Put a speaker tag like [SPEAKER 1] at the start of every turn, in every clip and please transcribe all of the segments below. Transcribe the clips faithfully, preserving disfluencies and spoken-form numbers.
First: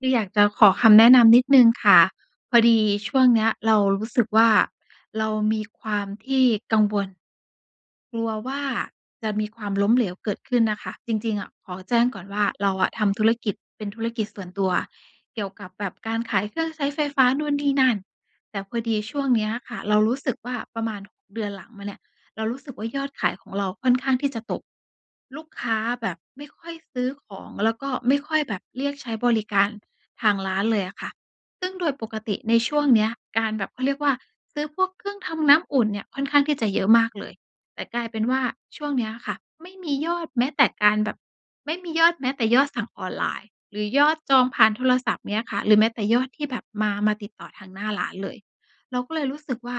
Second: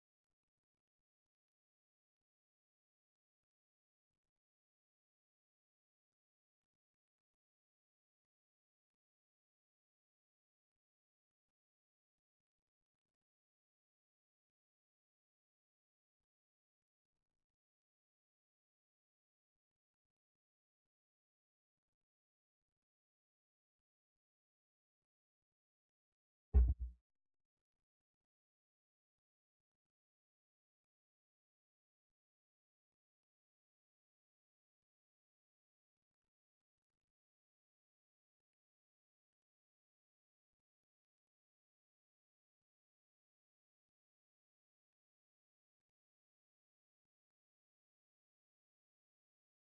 [SPEAKER 1] คืออยากจะขอคำแนะนำนิดหนึ่งค่ะ พอดีช่วงเนี้ย เรารู้สึกว่า เรามีความที่กังวล กลัวว่าจะมีความล้มเหลวเกิดขึ้นน่ะค่ะ จริง ๆ อะขอแจ้งก่อนว่า เราอะทำธุรกิจเป็นธุรกิจส่วนตัวเกี่ยวกับแบบการขายเครื่องใช้ไฟฟ้า นู่นนี่นั่น แต่พอดีช่วงเนี้ยค่ะ เรารู้สึกว่าประมาณเดือนหลังมาเนี่ย เรารู้สึกว่า ยอดขายของเราค่อนข้างที่จะตก ลูกค้าแบบไม่ค่อยซื้อของ แล้วก็ไม่ค่อยแบบเรียกใช้บริการทางร้านเลยอะค่ะ ซึ่งโดยปกติในช่วงเนี้ยการแบบ เขาเรียกว่า ซื้อพวกเครื่องทำน้ำอุ่นเนี่ยค่อนข้างที่จะเยอะมากเลย แต่กลายเป็นว่า ช่วงเนี้ยค่ะ ไม่มียอดแม้แต่การแบบ ไม่มียอดแม้แต่ยอดสั่งออนไลน์ หรือยอดจองผ่านโทรศัพท์เงี้ยค่ะ หรือแม้แต่ยอดที่แบบมา มาติดต่อทางหน้าร้านเลย เราก็เลยรู้สึกว่า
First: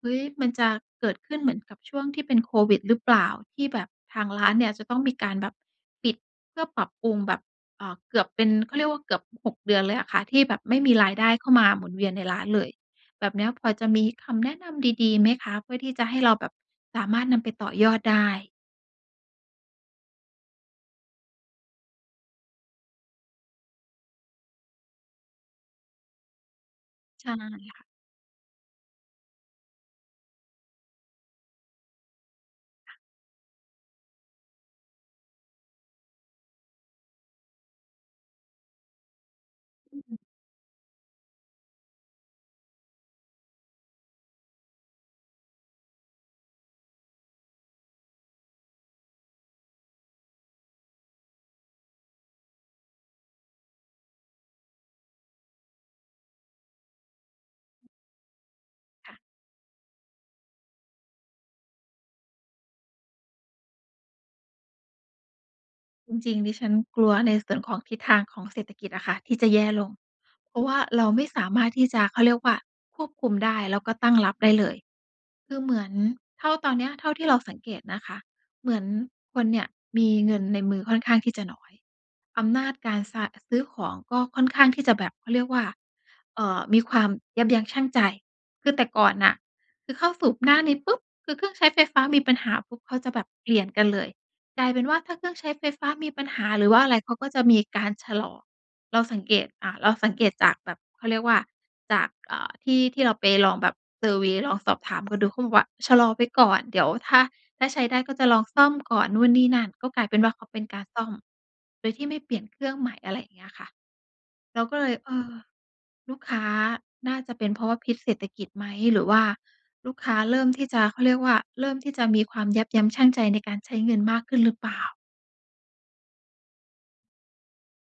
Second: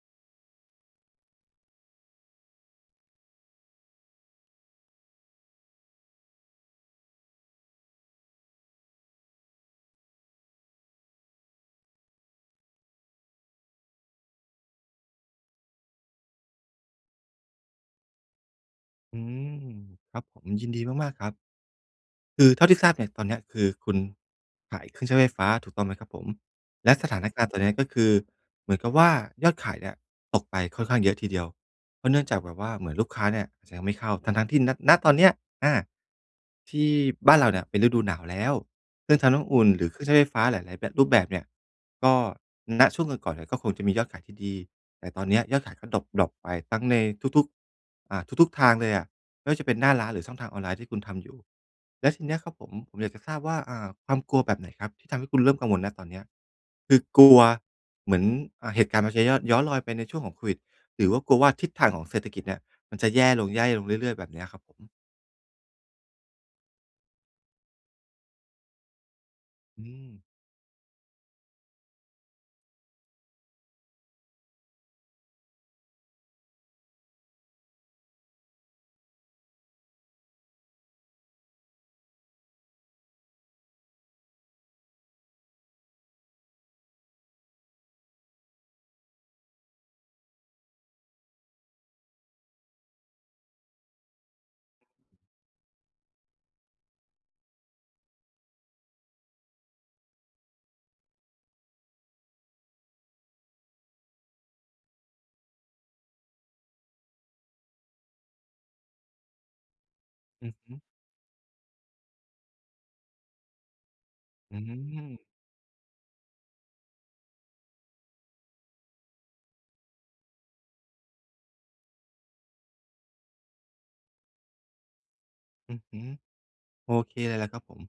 [SPEAKER 1] เฮ้ย มันจะเกิดขึ้นเหมือนกับช่วงที่เป็นโควิดหรือเปล่า? ที่แบบทางร้านเนี่ยจะต้องมีการแบบปิดเพื่อปรับปรุงแบบ เอ่อ เกือบเป็น เขาเรียกว่า เกือบ หก เดือนเลยอะค่ะ ที่แบบไม่มีรายได้เข้ามาหมุนเวียนในร้านเลย แบบเนี้ยพอจะมีคำแนะนำดี ๆ ไหมคะ เพื่อที่จะให้เราแบบสามารถนำไปต่อยอดได้?
[SPEAKER 2] อืม ครับผม ยินดีมาก ๆ ครับ คือเท่าที่ทราบเนี่ย ตอนเนี้ย คือคุณขายเครื่องใช้ไฟฟ้าถูกต้องไหมครับผม? และสถา
[SPEAKER 1] ใช
[SPEAKER 2] น
[SPEAKER 1] ่
[SPEAKER 2] การณ์ตอนเนี้ย
[SPEAKER 1] ค
[SPEAKER 2] ก
[SPEAKER 1] ่ะ
[SPEAKER 2] ็คือเหมือนกับว่า ยอดขายเนี่ยตกไปค่อนข้างเยอะทีเดียว เพราะเนื่องจากแบบว่าเหมื
[SPEAKER 1] ค่
[SPEAKER 2] อน
[SPEAKER 1] ะ
[SPEAKER 2] ลูกค้าเนี่ยจะยังไม่เข้า ทั้ง ๆ ที่ ณ ณ ตอนเนี้ย อา ที่บ้านเราเนี่ยเป็นฤดูหนาวแล้ว เครื่องทำน้ำอุ่นหรือเครื่องใช้ไฟฟ้าหลาย ๆ แบบ รูปแบบเนี่ย ก็ ณ ช่วงก่อน ๆ เนี่ยก็คงจะมียอดขายที่ดี แต่ตอนเนี้ยยอดขายก็ดร็อป ดร็อปไป ทั้งในทุก ๆ อา ทุก ๆ ทางเลยอะ ไม่ว่าจะเป็นหน้าร้านหรือช่องทางออนไลน์ ที่คุณทำอยู่ และทีเนี้ยครับผม ผมอยากจะทราบว่า อ่า ความกลัวแบบไหนครับ ที่ทำให้คุณเริ่มกังวล ณ ตอนเนี้ย คือกลัวเหมือน อา เหตุการณ์ม
[SPEAKER 1] ค
[SPEAKER 2] า
[SPEAKER 1] ่ะ
[SPEAKER 2] จะยอด ย้อนรอยไปในช่วงของโควิด หรือว่ากลัวว่าทิศทางของเศรษฐกิจเนี่ย มันจะแย่ลง แย่ลงเรื่อย ๆ แบบเนี้ยครับผม?
[SPEAKER 1] จริง ๆ ดิฉันกลัวในส่วนของทิศทางของเศรษฐกิจอะค่ะ ที่จะแย่
[SPEAKER 2] อ
[SPEAKER 1] ล
[SPEAKER 2] ื
[SPEAKER 1] ง
[SPEAKER 2] ม
[SPEAKER 1] เพราะว่าเราไม่สามารถที่จะ เขาเรียกว่าควบคุมได้แล้วก็ตั้งรับได้เลย คือเหมือนเท่า ตอนนี้เท่าที่เราสังเกตนะคะ เหมือน คนเนี่ยมีเงินในมือค่อนข้างที่จะน้อย อำนาจการซะ ซื้อของก็ค่อนข้างที่จะแบบเขาเรียกว่า เอ่อ มีความยับยั้งชั่งใจ คือแต่ก่อนน่ะ คือเข้าสู่หน้านี้ปุ๊บ! คือเครื่องใช้ไฟฟ้ามีปัญหาปุ๊บ เขาจะแบบเปลี่ยนกันเลย กลายเป็นว่าถ้าเครื่องใช้ไฟฟ้ามีปัญหาหรือว่าอะไร เขาก็จะมีการชะลอ เราสังเกต อ่า เราสังเกตจากแบบเขาเรียกว่าจาก อ่า ที่ ที่เราไปลองแบบเซอร์เวย์ ลองสอบถามก็ดูเขาบอกว่า”ชะลอไว้ก่อน เดี๋ยวถ้า ถ้าใช้ได้ก็จะลองซ่อมก่อน” นู่นนี่นั่น ก็กลายเป็นว่าเข
[SPEAKER 2] อ
[SPEAKER 1] า
[SPEAKER 2] ือ
[SPEAKER 1] เป็
[SPEAKER 2] ฮ
[SPEAKER 1] น
[SPEAKER 2] ึ
[SPEAKER 1] การซ่อมโดยที่ไม่เปลี่ยนเครื่องใหม่ อะไรอย่างเงี้ยค่ะ
[SPEAKER 2] อ
[SPEAKER 1] เร
[SPEAKER 2] ื
[SPEAKER 1] าก็เลย เอ
[SPEAKER 2] ม
[SPEAKER 1] อ ลูกค้า น่าจะเป็นเพราะว่า พิษเศรษฐกิจไหม หรือว่าลูกค้าเริ่มที่จะ เขาเรียกว่าเริ่มที่จะมีความยับยั้งชั่งใจในการใช้เงินมากขึ้นหรือเปล่า?
[SPEAKER 2] อื้อฮือ โอเคเลยล่ะครับผม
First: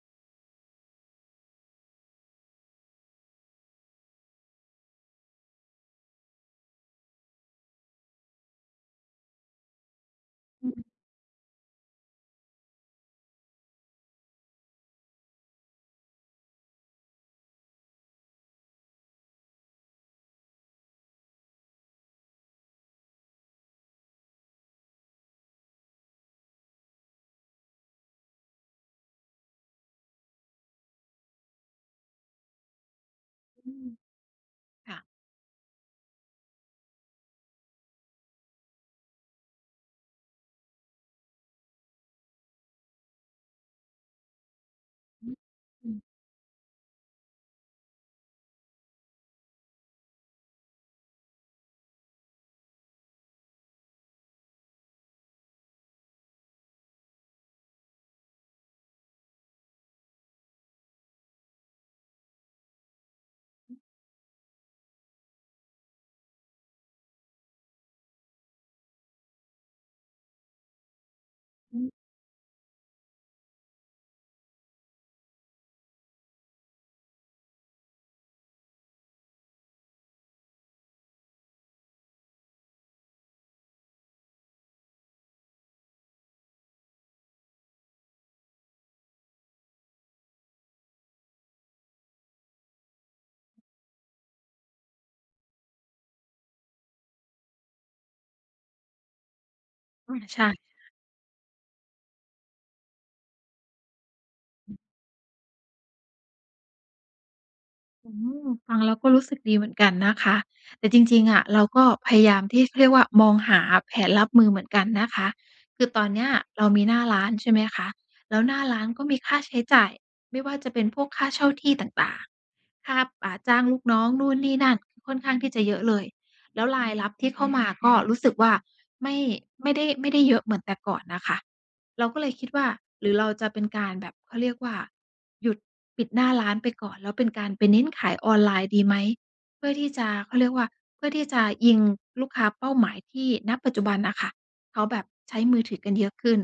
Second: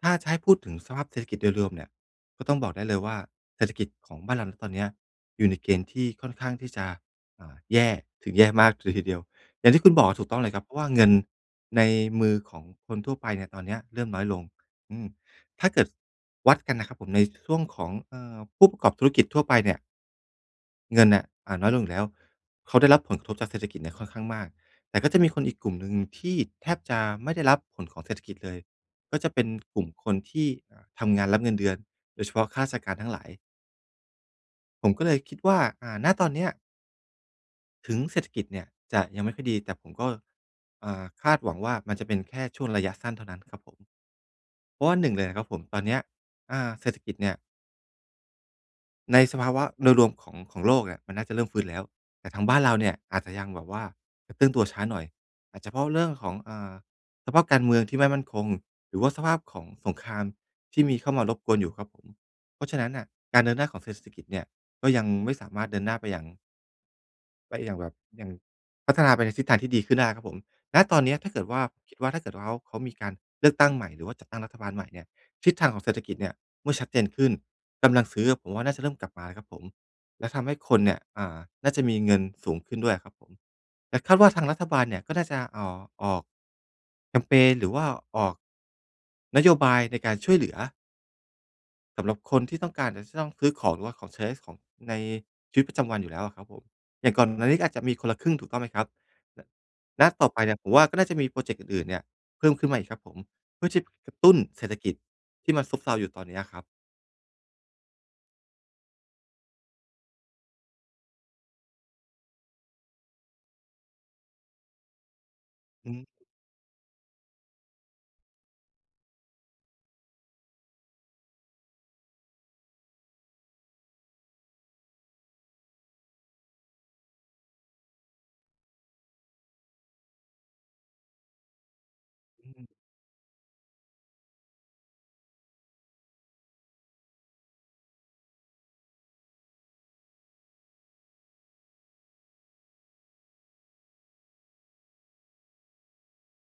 [SPEAKER 2] ถ้าจะให้พูดถึงสภาพเศรษฐกิจโดยรวมเนี่ย ก็ต้องบอกได้เลยว่า เศรษฐกิจของบ้านเรา ณ ตอนเนี้ยอยู่ในเกณฑ์ที่ค่อนข้างที่จะ อ่า แย่ถึงแย่มากเลยทีเดียว อย่างที่คุณบอกถูกต้องเลยครับ
[SPEAKER 1] อ
[SPEAKER 2] เ
[SPEAKER 1] ื
[SPEAKER 2] พร
[SPEAKER 1] อ
[SPEAKER 2] าะ
[SPEAKER 1] ฮ
[SPEAKER 2] ว
[SPEAKER 1] ึ
[SPEAKER 2] ่าเงินในมือของคนทั่วไปเนี่ย ตอนนี้เริ่มน้อยลง อืม ถ้าเกิดวัดกันนะครับผม ในช่วงของ เอ่อ ผู้ประกอบธุรกิจทั่วไปเนี่ย เงินน่ะ อา น้อยลงอยู่แล้ว เขาได้รับผลกระทบจากเศรษฐกิจเนี่ยค่อนข้างมาก แต่ก็จะมีคนอีกกลุ่มหนึ่งที่แทบจะไม่ได้รับผลของเศรษฐกิจเลย ก็จะเป็นกลุ่มคนที่อะทำงานรับเงินเดือน โดยเฉพาะข้าราชการทั้งหลาย
[SPEAKER 1] อืม
[SPEAKER 2] ผ
[SPEAKER 1] ค
[SPEAKER 2] ม
[SPEAKER 1] ่ะ
[SPEAKER 2] ก็เลยคิดว่า อ่า ณ ตอนเนี้ย ถึงเศรษฐกิจเนี่ยจะยังไม่ค่อยดี แต่ผมก็ อ่า คาดหวังว่ามันจะเป็นแค่ช่วงระยะสั้นเท่านั้นนะครับผม เพราะว่า หนึ่ง เล
[SPEAKER 1] อ
[SPEAKER 2] ย
[SPEAKER 1] ื
[SPEAKER 2] นะ
[SPEAKER 1] อ
[SPEAKER 2] ครับผม ตอน
[SPEAKER 1] อื
[SPEAKER 2] เนี้ย
[SPEAKER 1] อ
[SPEAKER 2] อา เศรษฐกิจเนี่ย ในสภาวะโดยรวมของ ของโลกเนี่ยมันน่าจะเริ่มฟื้นแล้ว แต่ทางบ้านเราเนี่ย อาจจะยังแบบว่ากระเตื้องตัวช้าหน่อย อาจจะเพราะว่าเรื่องของ อ่า สภาพการเมืองที่ไม่มั่นคง หรือว่าสภาพของสงครามที่มีเข้ามารบกวนอยู่ครับผม เพราะฉะนั้นน่ะ การเดินหน้า
[SPEAKER 1] อ
[SPEAKER 2] ข
[SPEAKER 1] ือ
[SPEAKER 2] องเศรษฐกิจเนี่ย ก็ยังไม่สามารถเดินหน้าไปอย่าง ก็อย่างแบบ อย่าง พัฒนาไปในทิศทางที่ดีขึ้นได้ครับผม ณ ตอนนี้ถ้าเกิดว่า
[SPEAKER 1] อืม
[SPEAKER 2] คิดว่าถ้าเกิดว่าเขา เขามีการเลือกตั้งใหม่หรือว่าจัดตั้งรัฐบาลใหม่เนี่ย ทิศทางของเศรษฐกิจเนี่ยเมื่อชัดเจนขึ้น กำลังซื้ออะผมว่าน่าจะเริ่มกลับมาครับผม และทำให้คนเนี่ย อ่า น่าจะมีเงินสูงขึ้นด้วยอะครับผม แต่คาดว่าทางรัฐบาลเนี่ยก็น่าจะ อ่อ ออก แคมเพน หรือว่าออก นโยบายในการช่วยเหลือ สำหรับคนที่ต้องการอาจจะต้องซื้อของ หรือว่าของใช้ในส ของใน ชีวิตประจำวันอยู่แล้วอะครับผม อย่างก่อนหน้านี้ก็อาจจะมีคนละครึ่งถูกต้องไหมครับ? ล และ
[SPEAKER 1] อืม
[SPEAKER 2] ต่อไ
[SPEAKER 1] ใ
[SPEAKER 2] ป
[SPEAKER 1] ช่
[SPEAKER 2] เนี่ยผมว่าก็น่าจะมีพรอเจ็กต์อื่น ๆ เนี่ยเพิ่มขึ้นมาอีกครับผม เพื่อที่ กระตุ้นเศรษ
[SPEAKER 1] อื
[SPEAKER 2] ฐ
[SPEAKER 1] อ
[SPEAKER 2] กิจ ที่มันซบเซาอยู่ตอนนี้อะครับ
[SPEAKER 1] อืม ฟังแล้วก็รู้สึกดีเหมือนกันนะคะ แต่จริง ๆ อะเราก็พยายามที่ เขาเรียกว่ามองหาแผนรับมือเหมือนกันนะคะ คือ
[SPEAKER 2] อื
[SPEAKER 1] ตอนเน
[SPEAKER 2] ม
[SPEAKER 1] ี้ยเรามีหน้าร้านใช่ไหมคะ แล้วหน้าร้านก็มีค่าใช้จ่าย ไม่ว่าจะเป็นพวกค่าเช่าที่ต่าง ๆ คาบ อ่า จ้างลูกน้อง นู่น นี่ นั่น ค่อนข้างที่จะเยอะเลย แล้ว รายรับที่เข้ามาก็รู้สึกว่า ไม่ ไม่ได้ ไม่ได้เยอะเหมือนแต่ก่อนน่ะค่ะ เราก็เลยค
[SPEAKER 2] อ
[SPEAKER 1] ิดว่
[SPEAKER 2] ื
[SPEAKER 1] า
[SPEAKER 2] ม
[SPEAKER 1] หรือเราจะเป็นการแบบเขาเรียกว่า หยุดปิดหน้าร้านไปก่อน แล้วเป็นการไปเน้นขายออนไลน์ดีไหม เพื่อที่จะ เขาเรียกว่า เพื่อที่จะยิง ลูกค้าเป้าหมายที่ ณ ปัจจุบันน่ะค่ะ เขาแบบใช้มือถือกันเยอะขึ้น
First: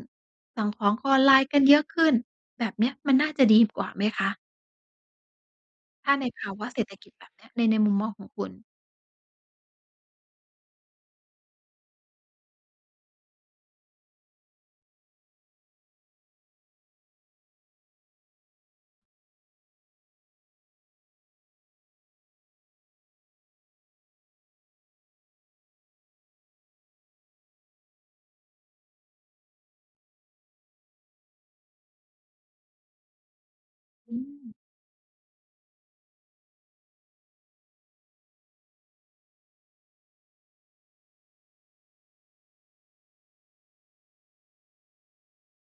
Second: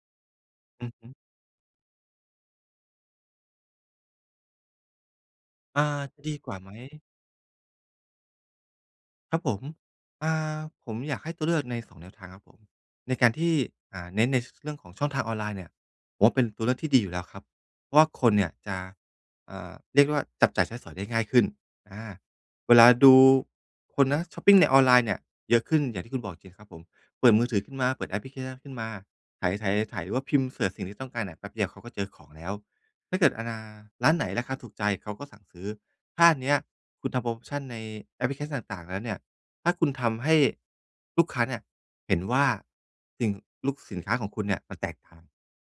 [SPEAKER 1] สั่งข
[SPEAKER 2] อื
[SPEAKER 1] อ
[SPEAKER 2] อ
[SPEAKER 1] ง
[SPEAKER 2] ฮ
[SPEAKER 1] ค
[SPEAKER 2] ึ
[SPEAKER 1] อนไลน์กันเยอะขึ้น แบบเนี้ยมันน่าจะดีกว่าไหมคะ?
[SPEAKER 2] อ่า
[SPEAKER 1] ถ้าใน
[SPEAKER 2] ดี
[SPEAKER 1] ภ
[SPEAKER 2] ก
[SPEAKER 1] า
[SPEAKER 2] ว่า
[SPEAKER 1] วะ
[SPEAKER 2] ไหม?
[SPEAKER 1] เศรษฐกิจแบบเนี้ยใน ในมุมมองของคุณ
[SPEAKER 2] ครับผม อ่า ผมอยากให้ตัวเลือกใน สอง แนวทางครับผม ในการที่ อ่า เน้นใน ส เรื่องของช่องทางออนไลน์เนี่ย ผมว่าเป็นตัวเลือกที่ดีอยู่แล้วครับ เพราะว่าคนเนี่ยจะ อ่า เรียกว่าจับจ่ายใช้สอยได้ง่ายขึ้น อา เวลาดูคนนะชอปปิงในออนไลน์เนี่ยเยอะขึ้นอย่างที่คุณบอกจริงครับผม เปิดมือถือขึ้นมา เปิดแอปพลิเคชันขึ้นมา ไถ ๆ ไถ ๆ หรือว่าพิมพ์เสิร์จสิ่งที่ต้องการเนี่ย แป๊บเดียวเขาก็เจอของแล้ว ถ้าเกิดอนา ร้
[SPEAKER 1] อ
[SPEAKER 2] า
[SPEAKER 1] ื
[SPEAKER 2] นไหนรา
[SPEAKER 1] ม
[SPEAKER 2] คาถูกใจเขาก็สั่งซื้อ ถ้าอันเนี้ยคุณทำโพรโมชันในแอปพลิเคชันต่าง ๆ แล้วเนี่ย ถ้าคุณทำให้ลูกค้าเนี่ยเห็นว่า สิ่ง ลุก สินค้าของคุณเนี่ยมันแตกต่าง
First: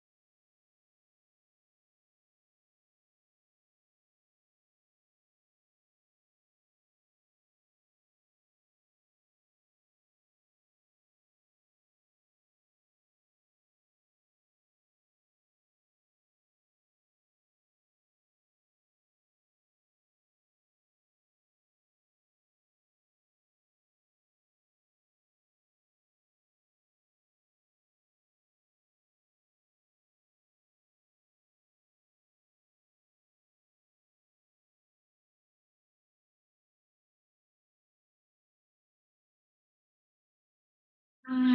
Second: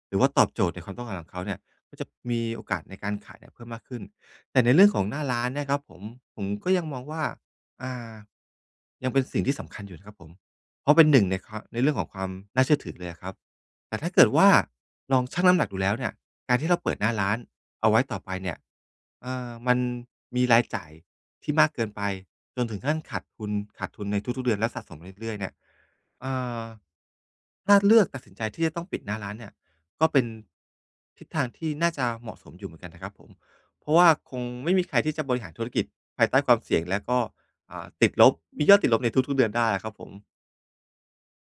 [SPEAKER 2] หรือว่าตอบโจทย์ในความต้องการของเขาเนี่ย มันจะมีโอกาสในการขายเพิ่มมากขึ้น แต่ในเรื่องของหน้าร้านเนี่ยครับผม ผมก็ยังมองว่า อ่า ยังเป็นสิ่งที่สำคัญอยู่นะครับผม เพราะเป็นหนึ่งในความ ในเรื่องของความน่าเชื่อถือเลยอะครับ แต่ถ้าเกิดว่าลองชั่งน้ำหนักดูแล้วเนี่ย การที่เราเปิดหน้าร้านเอาไว้ต่อไปเนี่ย เอ่อ มันมีรายจ่ายที่มากเกินไปจนถึงขั้นขาดทุน ขาดทุนในทุก ๆ เดือนแล้วสะสมไปเรื่อย ๆ เนี่ย เอ่อ ถ้าเลือกตัดสินใจที่จะต้องปิดหน้าร้านเนี่ย ก็เป็นทิศทางที่น่าจะเหมาะสมอยู่เหมือนกันนะครับผม เพราะว่าคงไม่มีใครที่จะบริหารธุรกิจภายใต้ความเสี่ยงแล้วก็ อ่า ติดลบ มียอดติดลบในทุก ๆ เดือนได้อะครับผม
[SPEAKER 1] ใช่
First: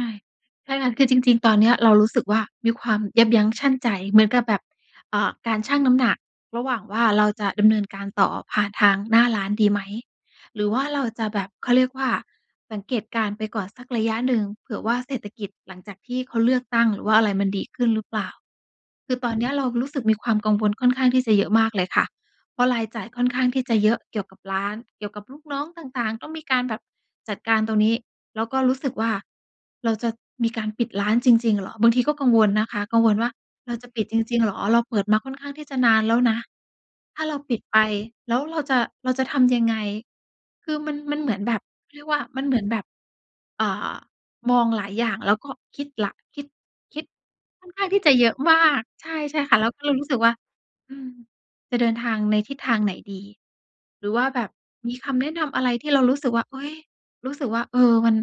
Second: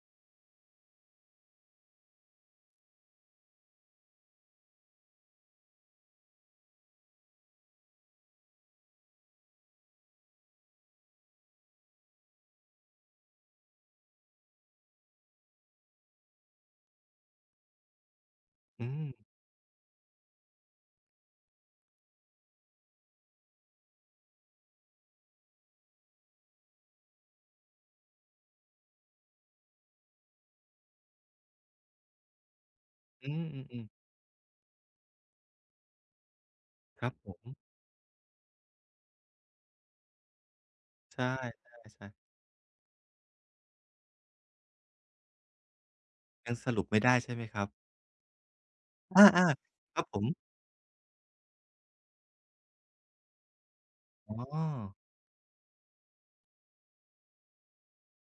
[SPEAKER 1] ใช่ค่ะ คือจริง ๆ ตอนเนี้ยเรารู้สึกว่า มีความยับยั้งชั่งใจเหมือนกับแบบ อ่า การชั่งน้ำหนักระหว่างว่า เราจะดำเนินการต่อผ่านทางหน้าร้านดีไหม หรือว่าเราจะแบบเขาเรียกว่าสังเกตการณ์ไปก่อนสักระยะหนึ่ง เผื่อว่าเศรษฐกิจหลังจากที่เขาเลือกตั้ง หรือว่าอะไรมันดีขึ้นหรือเปล่า
[SPEAKER 2] อื
[SPEAKER 1] ค
[SPEAKER 2] ม
[SPEAKER 1] ือ ตอนนี้เรารู้สึกมีความกังวลค่อนข้างที่จะเยอะมากเลยค่ะ เพราะรายจ่ายค่อนข้างที่จะเยอะเกี่ยวกับร้าน เกี่ยวกับลูกน้องต่าง ๆ ต้องมีการแบบจัดการตรงนี้ แล้วก็รู้สึกว่า เราจะมีการปิดร้านจริง ๆ เหรอ บางทีก็กังวลนะคะ กังวลว
[SPEAKER 2] อื
[SPEAKER 1] ่า เราจ
[SPEAKER 2] ม
[SPEAKER 1] ะ
[SPEAKER 2] ๆ ๆ
[SPEAKER 1] ปิดจริง ๆ เหรอ เราเปิดมาค่อนข้างที่จะนานแล้วนะ
[SPEAKER 2] ครับ
[SPEAKER 1] ถ้า
[SPEAKER 2] ผ
[SPEAKER 1] เราป
[SPEAKER 2] ม
[SPEAKER 1] ิดไปแล้วเราจะ เราจะทำยังไง คือมัน มั
[SPEAKER 2] ใช
[SPEAKER 1] นเหมือนแบบเรีย
[SPEAKER 2] ่
[SPEAKER 1] ก
[SPEAKER 2] ๆ ๆ
[SPEAKER 1] ว่า มันเหมือนแบบ อ่า มองหลายอย่างแล้วก็คิดหลัก คิด
[SPEAKER 2] ยังสรุปไ
[SPEAKER 1] ค
[SPEAKER 2] ม่
[SPEAKER 1] ิด
[SPEAKER 2] ได้ใช่ไหมคร
[SPEAKER 1] ค่
[SPEAKER 2] ั
[SPEAKER 1] อ
[SPEAKER 2] บ?
[SPEAKER 1] นข้างที่จะเยอะมาก ใช
[SPEAKER 2] อา
[SPEAKER 1] ่ ๆ ค่ะ แล้วเรา
[SPEAKER 2] ๆ คร
[SPEAKER 1] ร
[SPEAKER 2] ั
[SPEAKER 1] ู
[SPEAKER 2] บ
[SPEAKER 1] ้สึ
[SPEAKER 2] ผ
[SPEAKER 1] กว่
[SPEAKER 2] ม
[SPEAKER 1] า อืม จะเดินทางในทิศทางไหนดี หรือว่า
[SPEAKER 2] อ๋
[SPEAKER 1] แบบม
[SPEAKER 2] อ
[SPEAKER 1] ีคำแนะนำอะไรที่เรารู้สึกว่า เฮ้ย รู้สึกว่า เออ มัน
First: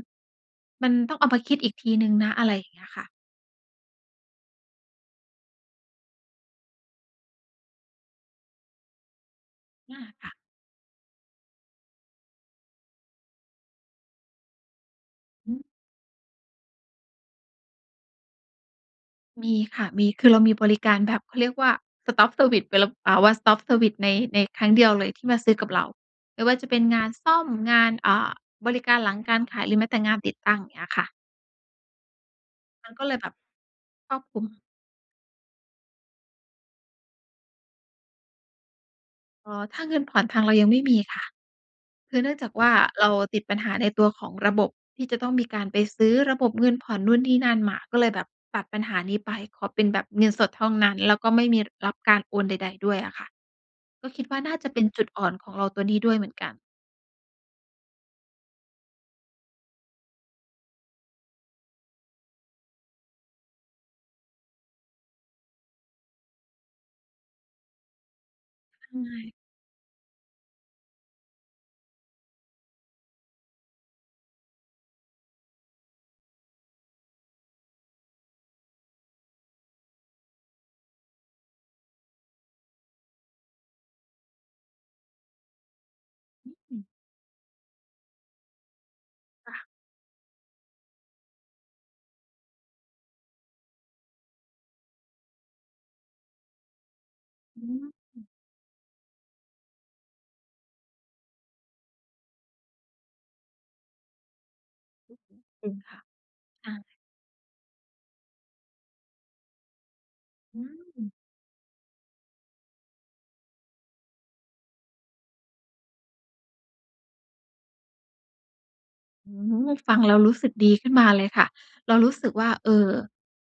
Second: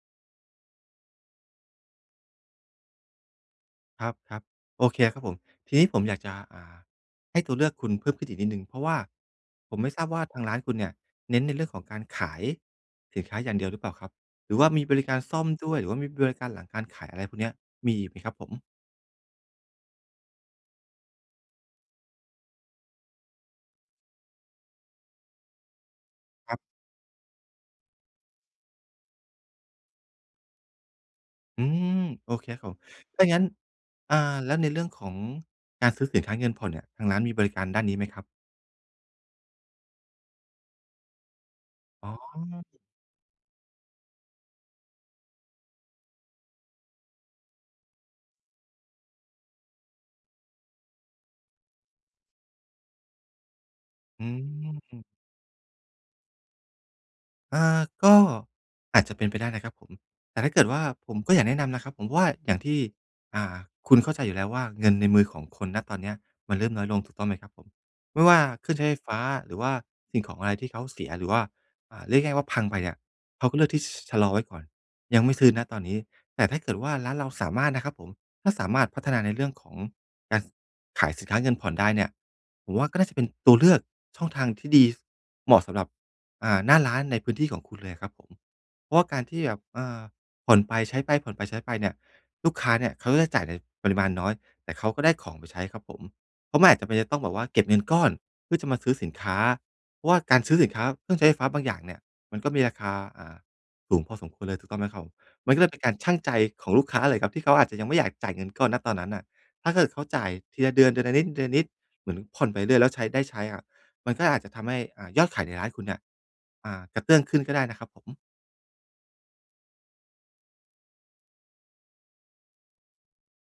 [SPEAKER 1] มันต้องเอามาคิดอีกทีหนึ่งนะ อะไรอย่างเงี้ยค่ะ
[SPEAKER 2] ครับ ๆ โอเคครับผม ทีนี้ผมอยากจะ อ่า ให้ตัวเลือกคุณเพิ่มขึ้นอีกนิดหนึ่ง เพราะว่าผมไม่
[SPEAKER 1] อ
[SPEAKER 2] ท
[SPEAKER 1] า
[SPEAKER 2] ราบว่า
[SPEAKER 1] ค่ะ
[SPEAKER 2] ทางร้านคุณเนี่ย เน้นในเรื่องของการขายสินค้าอย่างเดียวหรือเปล่าครับ หรือว่ามีบริการซ่อม
[SPEAKER 1] อืม
[SPEAKER 2] ด้วย หรือว่ามีบริการหลังการขาย อะไรพวกเนี้ย มีอีกไหมครับผม?
[SPEAKER 1] มีค่ะ มี คือเรามีบริการแบบเขาเรียกว่า สต็อปเซอร์วิซ เวลบ อ่า วันสต็อปเซอร์วิซ ใน ในครั้งเดียวเลยที่มาซื้อกับเรา ไม่ว
[SPEAKER 2] ค
[SPEAKER 1] ่
[SPEAKER 2] ร
[SPEAKER 1] า
[SPEAKER 2] ับ
[SPEAKER 1] จะเป็นงานซ่อม งาน อ่า บริการหลังการขาย หรือแม้แต่งานติดตั้ง อย่างเงี้ยค่ะ
[SPEAKER 2] อืม โอเคครับผม
[SPEAKER 1] มันก็เลย
[SPEAKER 2] ถ้
[SPEAKER 1] แบ
[SPEAKER 2] า
[SPEAKER 1] บ
[SPEAKER 2] งั้น
[SPEAKER 1] ค
[SPEAKER 2] อ
[SPEAKER 1] ร
[SPEAKER 2] ่า
[SPEAKER 1] อบคลุม
[SPEAKER 2] แล้วในเรื่องของการซื้อสินค้าเงินผ่อนเนี่ย ทางร้านมีบริการด้านนี้ไหมครับ?
[SPEAKER 1] อ๋อ ถ้าเงินผ่อนทางเรายังไม่มีค่ะ
[SPEAKER 2] อ๋
[SPEAKER 1] คือเนื่องจากว
[SPEAKER 2] อ
[SPEAKER 1] ่าเราติดปัญหาในตัวของระบบ ที่จะต้องมีการไปซื้อระบบเงินผ่อนนู่นนี่นั่นมา ก็เลยแบบตัดปัญหานี้ไป ขอเป็นแบบเงินสดเท่านั้น แล้วก็ไม่มีรับการโอนใด ๆ ด้วยอะค่ะ ก็คิ
[SPEAKER 2] อื
[SPEAKER 1] ดว่าน่าจะเป็นจ
[SPEAKER 2] ม
[SPEAKER 1] ุดอ่อนของเราตัวนี้ด้วยเหมือนกัน
[SPEAKER 2] อา ก็อาจจะเป็นไปได้นะครับผม แต่ถ้าเกิดว่า ผมก็อยากแนะนำนะครับผมว่า อย่างที่ อ่า คุณเข้าใจอยู่แล้วว่า เงินในมือของคุณ ณ ตอนเนี้ยมันเริ่มน้อยลง ถูกต้องไหมครับผม ไม่ว่าเครื่องใช
[SPEAKER 1] ท
[SPEAKER 2] ้ไฟ
[SPEAKER 1] ำไม
[SPEAKER 2] ฟ้า หรือว่าสิ่งของอะไรที่เขาเสีย หรือว่า อ่า เรียกง่าย ๆ ว่าพังไปอะ เขาก็เลือกที่ ช ชะลอไว้ก่อน ยังไม่ซื้อ ณ ตอนนี้ แต่ถ้าเกิดว่าร้านเราสามารถนะครับผม ถ้าสามารถพัฒนาในเรื่องของการขายสินค้าเงินผ่อนได้เนี่ย ผมว่าก็น่าจะเป็นตัวเลือก ช่องทางที่ดีเหมาะสำหรับ อ
[SPEAKER 1] อื
[SPEAKER 2] ่
[SPEAKER 1] อ
[SPEAKER 2] า ห
[SPEAKER 1] อ
[SPEAKER 2] น้
[SPEAKER 1] ื
[SPEAKER 2] า
[SPEAKER 1] ม
[SPEAKER 2] ร้านในพื้นที่ของคุณเลยอะครับผม เพราะว่าการที่
[SPEAKER 1] อ
[SPEAKER 2] แบบ
[SPEAKER 1] า
[SPEAKER 2] อ่า ผ่อนไปใช้ไป ผ่อนไปใช้ไปเนี่ย ลูกค้าเนี่ยเขาจะได้จ่ายในปริมาณน้อย แต่เขาก็ได้ของไปใช้ครับผม เพราะมันอาจจะต้องแบบว่า เ
[SPEAKER 1] อ
[SPEAKER 2] ก
[SPEAKER 1] ื
[SPEAKER 2] ็บเงิน
[SPEAKER 1] ม
[SPEAKER 2] ก้อนเพื่อจะมาซื้อสินค้า เพราะว่าการซื้อสินค้าเครื่องใช้ไฟฟ้าบางอย่างเนี่ย มันก็มีราคา อ่า สูงพอสมควรเลย ถูกต้องไหมครับผ
[SPEAKER 1] อ
[SPEAKER 2] ม
[SPEAKER 1] ือฮึ
[SPEAKER 2] มันก็
[SPEAKER 1] อ
[SPEAKER 2] เล
[SPEAKER 1] ื
[SPEAKER 2] ยเ
[SPEAKER 1] ม
[SPEAKER 2] ป็นก
[SPEAKER 1] ค
[SPEAKER 2] า
[SPEAKER 1] ่
[SPEAKER 2] ร
[SPEAKER 1] ะ
[SPEAKER 2] ชั่งใจข
[SPEAKER 1] ค
[SPEAKER 2] อ
[SPEAKER 1] ่
[SPEAKER 2] ง
[SPEAKER 1] ะ
[SPEAKER 2] ลูกค้าเลยครับ ที่เขาอาจจะยังไม่อยากจ่ายเงินก้อน ณ ตอนนั้นอะ ถ้าเกิดเขาจ่าย
[SPEAKER 1] อ
[SPEAKER 2] ทีละเดือน เดือ
[SPEAKER 1] ืม
[SPEAKER 2] นละนิด เดือนละนิด เหมือนผ่อนไปเรื่อย ๆ แล้วใช้ ได้ใช้อะ มันก็อาจจะทำให้ อ่า ยอดขายในร้านคุณเนี่ย อ่า กระเตื้องขึ้นก็ได้นะครับผม
[SPEAKER 1] อื้อฮือ ฟังแล้วรู้สึกดีขึ้นมาเลยค่ะ เรารู้สึกว่า เออ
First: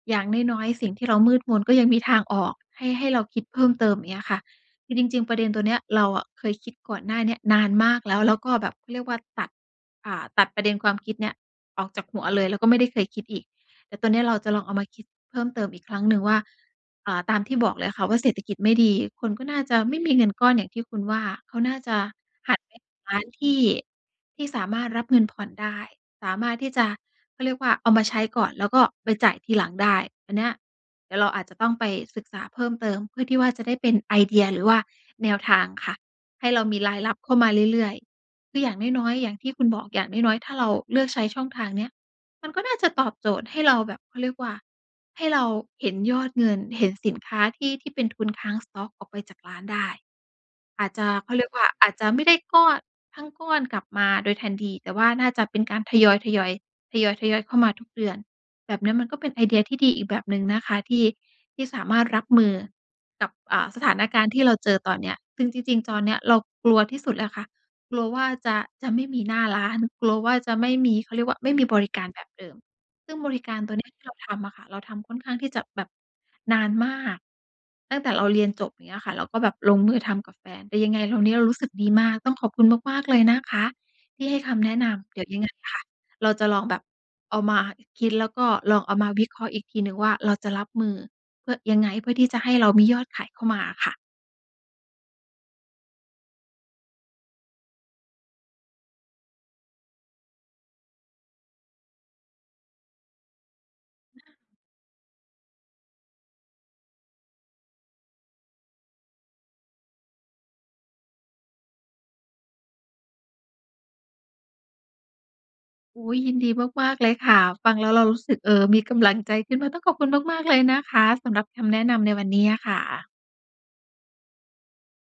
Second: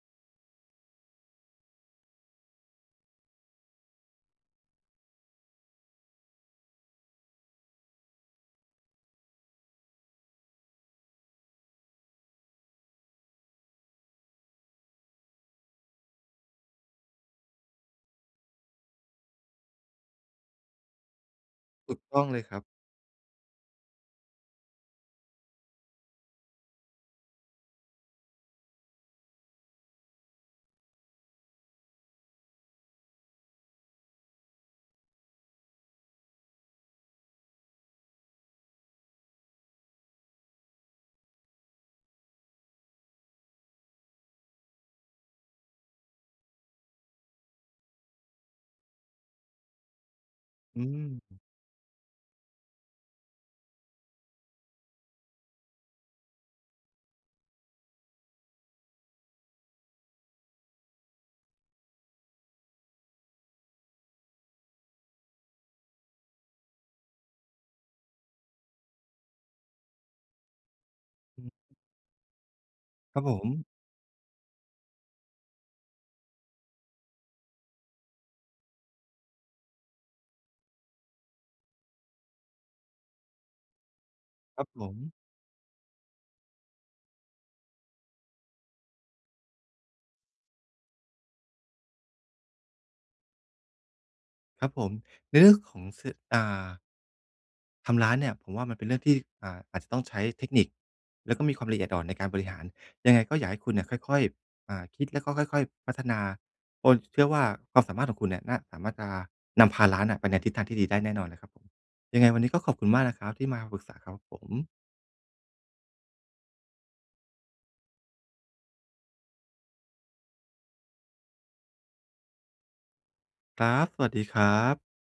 [SPEAKER 1] อย่างน้อย ๆ สิ่งที่เรามืดมน ก็ยังมีทางออกให้ ให้เราคิดเพิ่มเติมอย่างเงี้ยค่ะ คือจริง ๆ ประเด็นตัวเนี้ยเราอะเคยคิดก่อนหน้าเนี้ยนานมากแล้ว แล้วก็แบบ เขาเรียกว่า ตัด อ่า ตัดประเด็นความคิดเนี้ยออกจากหัวเลย แล้วก็ไม่ได้เคยคิดอีก แต่ตอนเนี้ยเราจะลองเอามาคิดเพิ่มเติมอีกครั้งหนึ่งว่า เอ่อ ตามที่บอกเลยค่ะว่า เศรษฐกิจไม่ดี คนก็น่าจะไม่มีเงินก้อนอย่างที่คุณว่า เขาน่า
[SPEAKER 2] ถ
[SPEAKER 1] จ
[SPEAKER 2] ู
[SPEAKER 1] ะ
[SPEAKER 2] กต้องเลย
[SPEAKER 1] ห
[SPEAKER 2] ค
[SPEAKER 1] ั
[SPEAKER 2] ร
[SPEAKER 1] น
[SPEAKER 2] ับ
[SPEAKER 1] ไปร้านที่ ที่สามารถรับเงินผ่อนได้ สามารถที่จะ เขาเรียกว่า เอามาใช้ก่อน แล้วก็ไปจ่ายทีหลังได้ อันเนี้ยเดี๋ยวเราอาจจะต้องไปศึกษาเพิ่มเติมเพื่อที่ว่าจะได้เป็นไอเดีย หรือว่าแนวทางค่ะ ให้เรามีรายรับเข้ามาเรื่อย ๆ คืออย่างน้อย ๆ อย่างที่คุณบอก อย่างน้อย ๆ ถ้าเราเลือกใช้ช่องทางเนี้ย มันก็น่าจะตอบโจทย์ให้เราแบบ เขาเรียกว่า ให้เราเห็นยอดเงิน เห็นสินค้าที่ ที่เป็นทุนค้าง สต๊อก ออกไปจากร้านได้
[SPEAKER 2] อ
[SPEAKER 1] อ
[SPEAKER 2] ื
[SPEAKER 1] าจจะ เขา
[SPEAKER 2] ม
[SPEAKER 1] เรียกว่า อาจจะไม่ได้ก้อ ทั้งก้อนกลับมาโดยทันที แต่ว่าน่าจะเป็นการทยอย ๆ ทยอย ๆ เข้ามาทุกเดือน แบบเนี้ยมันก็เป็นไอเดียที่ดีอีกแบบหนึ่งนะคะ ที่ ที่สามารถรับมือ กับ อ่า สถานการณ์ที่เราเจอตอนเนี้ย ซึ่งจริง ๆ ตอนเนี้ยเรากลัวที่สุดเลยค่ะ กลัวว่าจะ จะไม่มีหน้าร้าน กลัวว่าจะไม่มี เขาเรียกว่า
[SPEAKER 2] อื
[SPEAKER 1] ไ
[SPEAKER 2] อ
[SPEAKER 1] ม
[SPEAKER 2] ฮ
[SPEAKER 1] ่มี
[SPEAKER 2] ึ
[SPEAKER 1] บริการแบบเดิม ซึ่
[SPEAKER 2] ค
[SPEAKER 1] ง
[SPEAKER 2] รับ
[SPEAKER 1] บ
[SPEAKER 2] ผ
[SPEAKER 1] ริการ
[SPEAKER 2] ม
[SPEAKER 1] ตัวเนี้ยที่เราทำอะค่ะ เราทำค่อนข้างที่จะแบบ นานมาก ตั้งแต่เราเรียนจบ อย่างเงี้ยค่ะ เราก็แบบลงมือทำกับแฟน แต่ยังไงเราเนี้ย เรารู้สึกดีมาก ต้องขอบคุณมาก ๆ เลยนะคะที่ให้ค
[SPEAKER 2] ครั
[SPEAKER 1] ำแ
[SPEAKER 2] บ
[SPEAKER 1] นะ
[SPEAKER 2] ผ
[SPEAKER 1] น
[SPEAKER 2] ม
[SPEAKER 1] ำ เดี๋ยวยังไงค่ะ เราจะลองแบบ เอามาคิด แล้วก็ลองเอามาวิเคราะห์อีกทีหนึ่งว่า เราจะรับมือ เพื่อ ยังไง เพื่อที่จะให้เรามียอดขายเข้ามาค่ะ
[SPEAKER 2] ครับผม ในเรื่องของ ส อ่า ทำร้านเนี่ยผมว่ามันเป็นเรื่องที่ อ่า อาจจะต้องใช้เทคนิค แล้วก็มีความละเอียดอ่อนในการบริหาร ยังไงก็อยากให้คุณเนี่ยค่
[SPEAKER 1] อ
[SPEAKER 2] อย
[SPEAKER 1] ะฮะ
[SPEAKER 2] ๆ อ่า คิดแล้วก็ค่อย ๆ พัฒนา โอน เชื่อว่า ความสามารถของคุณเนี่ยน่า สามารถจะ นำพาร้านน่ะไปในทิศทางที่ดีได้แน่นอนเลยครับผม ยังไงวันนี้ก็ขอบคุณมากนะครับที่มาปรึกษาครับผม
[SPEAKER 1] อุ๊ย! ยินดีมาก ๆ เลยค่ะ ฟังแล้วเรารู้สึก เอ่อ มีกำลังใจขึ้นมา ต้องขอบคุณมาก ๆ เลยนะคะ สำหรับคำแนะนำในวันนี้อะค่ะ
[SPEAKER 2] ครับ สวัสดีครับ